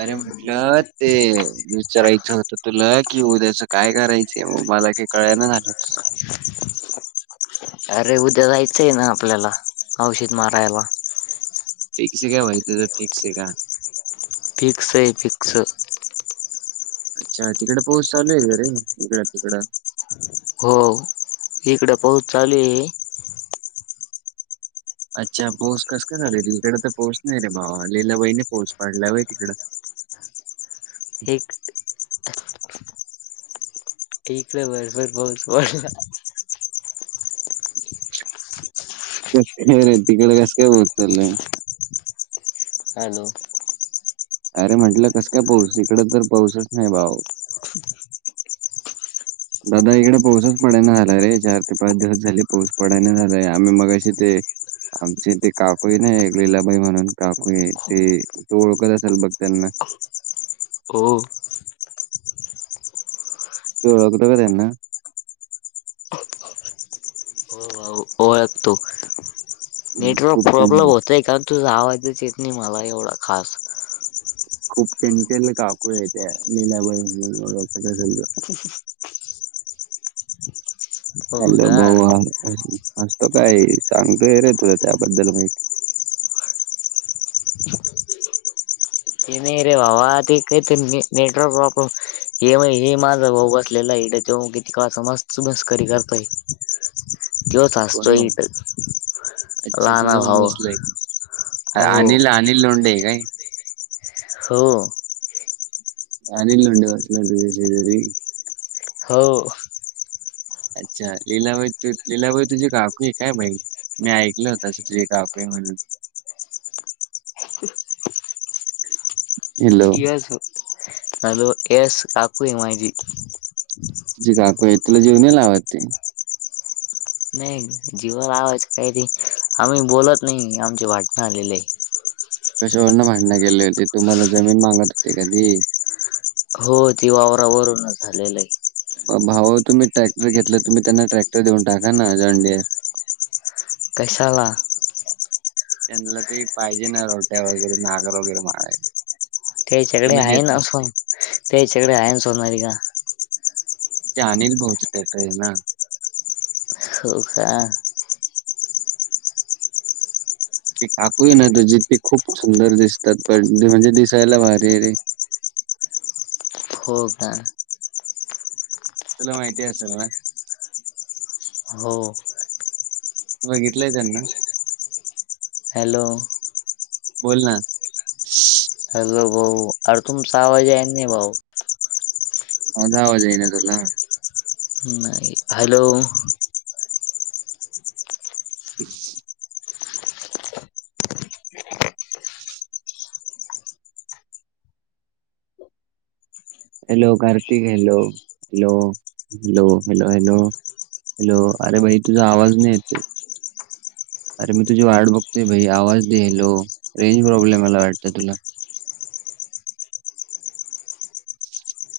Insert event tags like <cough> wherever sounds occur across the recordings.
अरे म्हट ु ल ते विचारायचं होतं तुला की उद्याचं काय करायचं मग मला काही कळाय ना र अरे उद्या जायचं आहे ना आपल्याला औषध मारायला फिक्स का वैत फिक्स आहे का फिक्स आहे फिक्स अच्छा तिकडे पाऊस चालू आहे का रे इकड तिकडं हो इकड पाऊस चालू ए अच्छा पाऊस कस का झालाय इकड तर पाऊस नाही रे भावा लैलाबाईने पाऊस पडलाय होय तिकडं एक ठीकलं भरभर पाऊस पडला तेच हे रे तिकड कस काय <unintelligible> हॅलो अरे म्हटलं कसं काय पाऊस इकड तर पाऊसच नाही भाऊ दादा इकडे पाऊसच पडेना झालाय रे चार ते पाच दिवस झाली पाऊस पडेन झालाय आम्ही मगाशी ते आमचे इथे काकुई नाही ललीलाबाई म्हणून काकुई ते तो ओळखत असेल बघ त्यांना हो <unintelligible> ओळखतो का त्यांना होय भाऊ ओळखतो नेटवर्क खूप प्रॉब्लेम चांगली होतोय का तुझा आवाजच येत नाही मला एवढा खास खूप त्यांच्या <unintelligible> काकू आहेत त्या लीलाबाई म्हणून <unintelligible> हो हॅलो का भाऊ हसतो काय ए सांगतोय रे तुला त्याबद्दल माहिती <unintelligible> ए नाही रे भावा ते काहीत नेटवर्क प्रॉब्लेम हे माझा भाऊ बसलेला आहे त्याच्यामुळे कवाच मस्त मस्करी करतोय त्योच कोण हसतोय भाऊ इथं अच्छा लहाना तुझा भाऊ भाव बसलाय अ अनिल अनिल लोंडे काय हो अनिल लोंढे <unintelligible> तेच्याशेजारी हो अच्छा लीलाबाई तू ललीलाबाई तुझी काकू काय भाई मी ऐकलं होत अस तुजी काकू आहे म्हनून हॅलो यस हॅलो यस काकू ये माझी जी काकुय तुला जीव नाही लावत ते नाही जीवा लावायचं काही नाही आम्ही बोलत नाही आमचे वाटण आलेले ए कशावरन भांडण गेले होते तुम्हाला जमीन मागत होते का ते हो ती वावरावरूनच झालेलं ए भाऊ तुम्ही ट्रॅक्टर घेतलं तुम्ही त्यांना ट्रॅक्टर देऊन टाका ना जंडे कशाला त्यांना ते पाहिजे ना रोट्या वगैरे नागर वगैरे मारायला त्याच्याकडे तुम्ही आहे देत ना नाही. सो त्याच्याकडे आहे ना सोनारी का जानेल <unintelligible> ट्रेन ना हो का ती काकू ना तु जिे खूप सुंदर दिसतात पण म्हणजे दिसायला भारी रे हो का तुला माहिती असेल ना हो बघितलंय त्यांना हॅलो बोल ना हॅलो भाऊ अरे तुमचं आवाज येईन भाऊ माझा आवाज येईन तुला नाही हॅलो तेच ह hello Kartik hello hello hello hello hello hello अरे भाई तुझा आवाज नाही येतोय अरे मी तुझी वाट बघतोय भाई आवाज द्यायलो रेंज प्रॉब्लेम मला वाटत तुला ह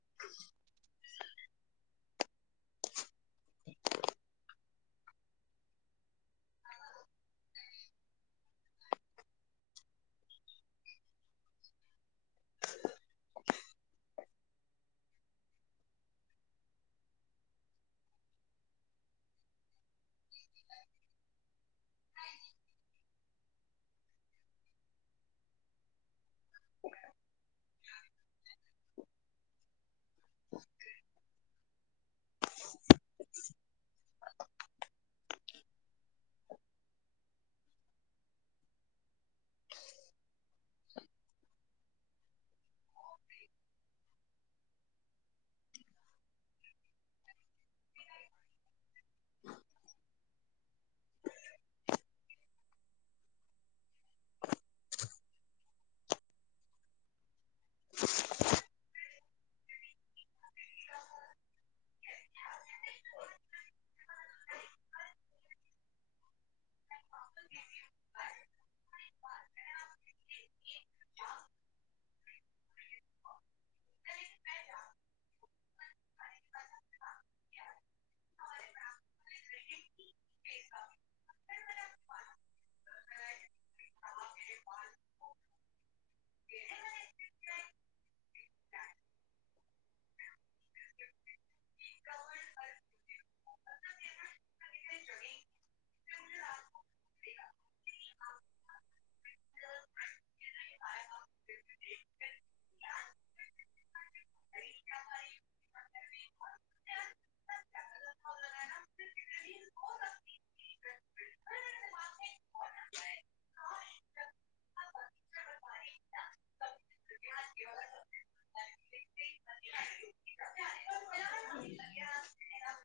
<unintelligible> <unintelligible> ह ह <unintelligible> <unintelligible> <unintelligible> ह <unintelligible> ह <unintelligible> <unintelligible>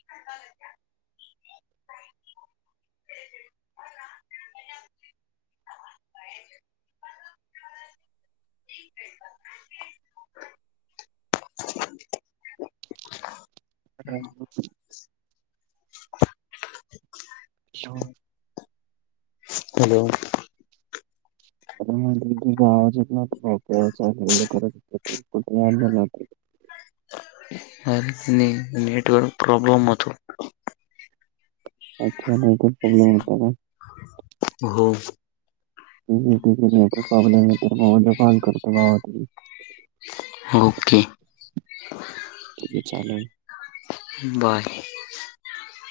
ह अडे हो ह आणे आवाज येत नव्हचा हल् करत कुठेव नेटवर्क प्रॉब्लेम होतो अच्छा नाही तर प्रॉब्लेम होता का हो ठिकणी तर पावले तर म पाल करतो बावा त ओके चालेल बार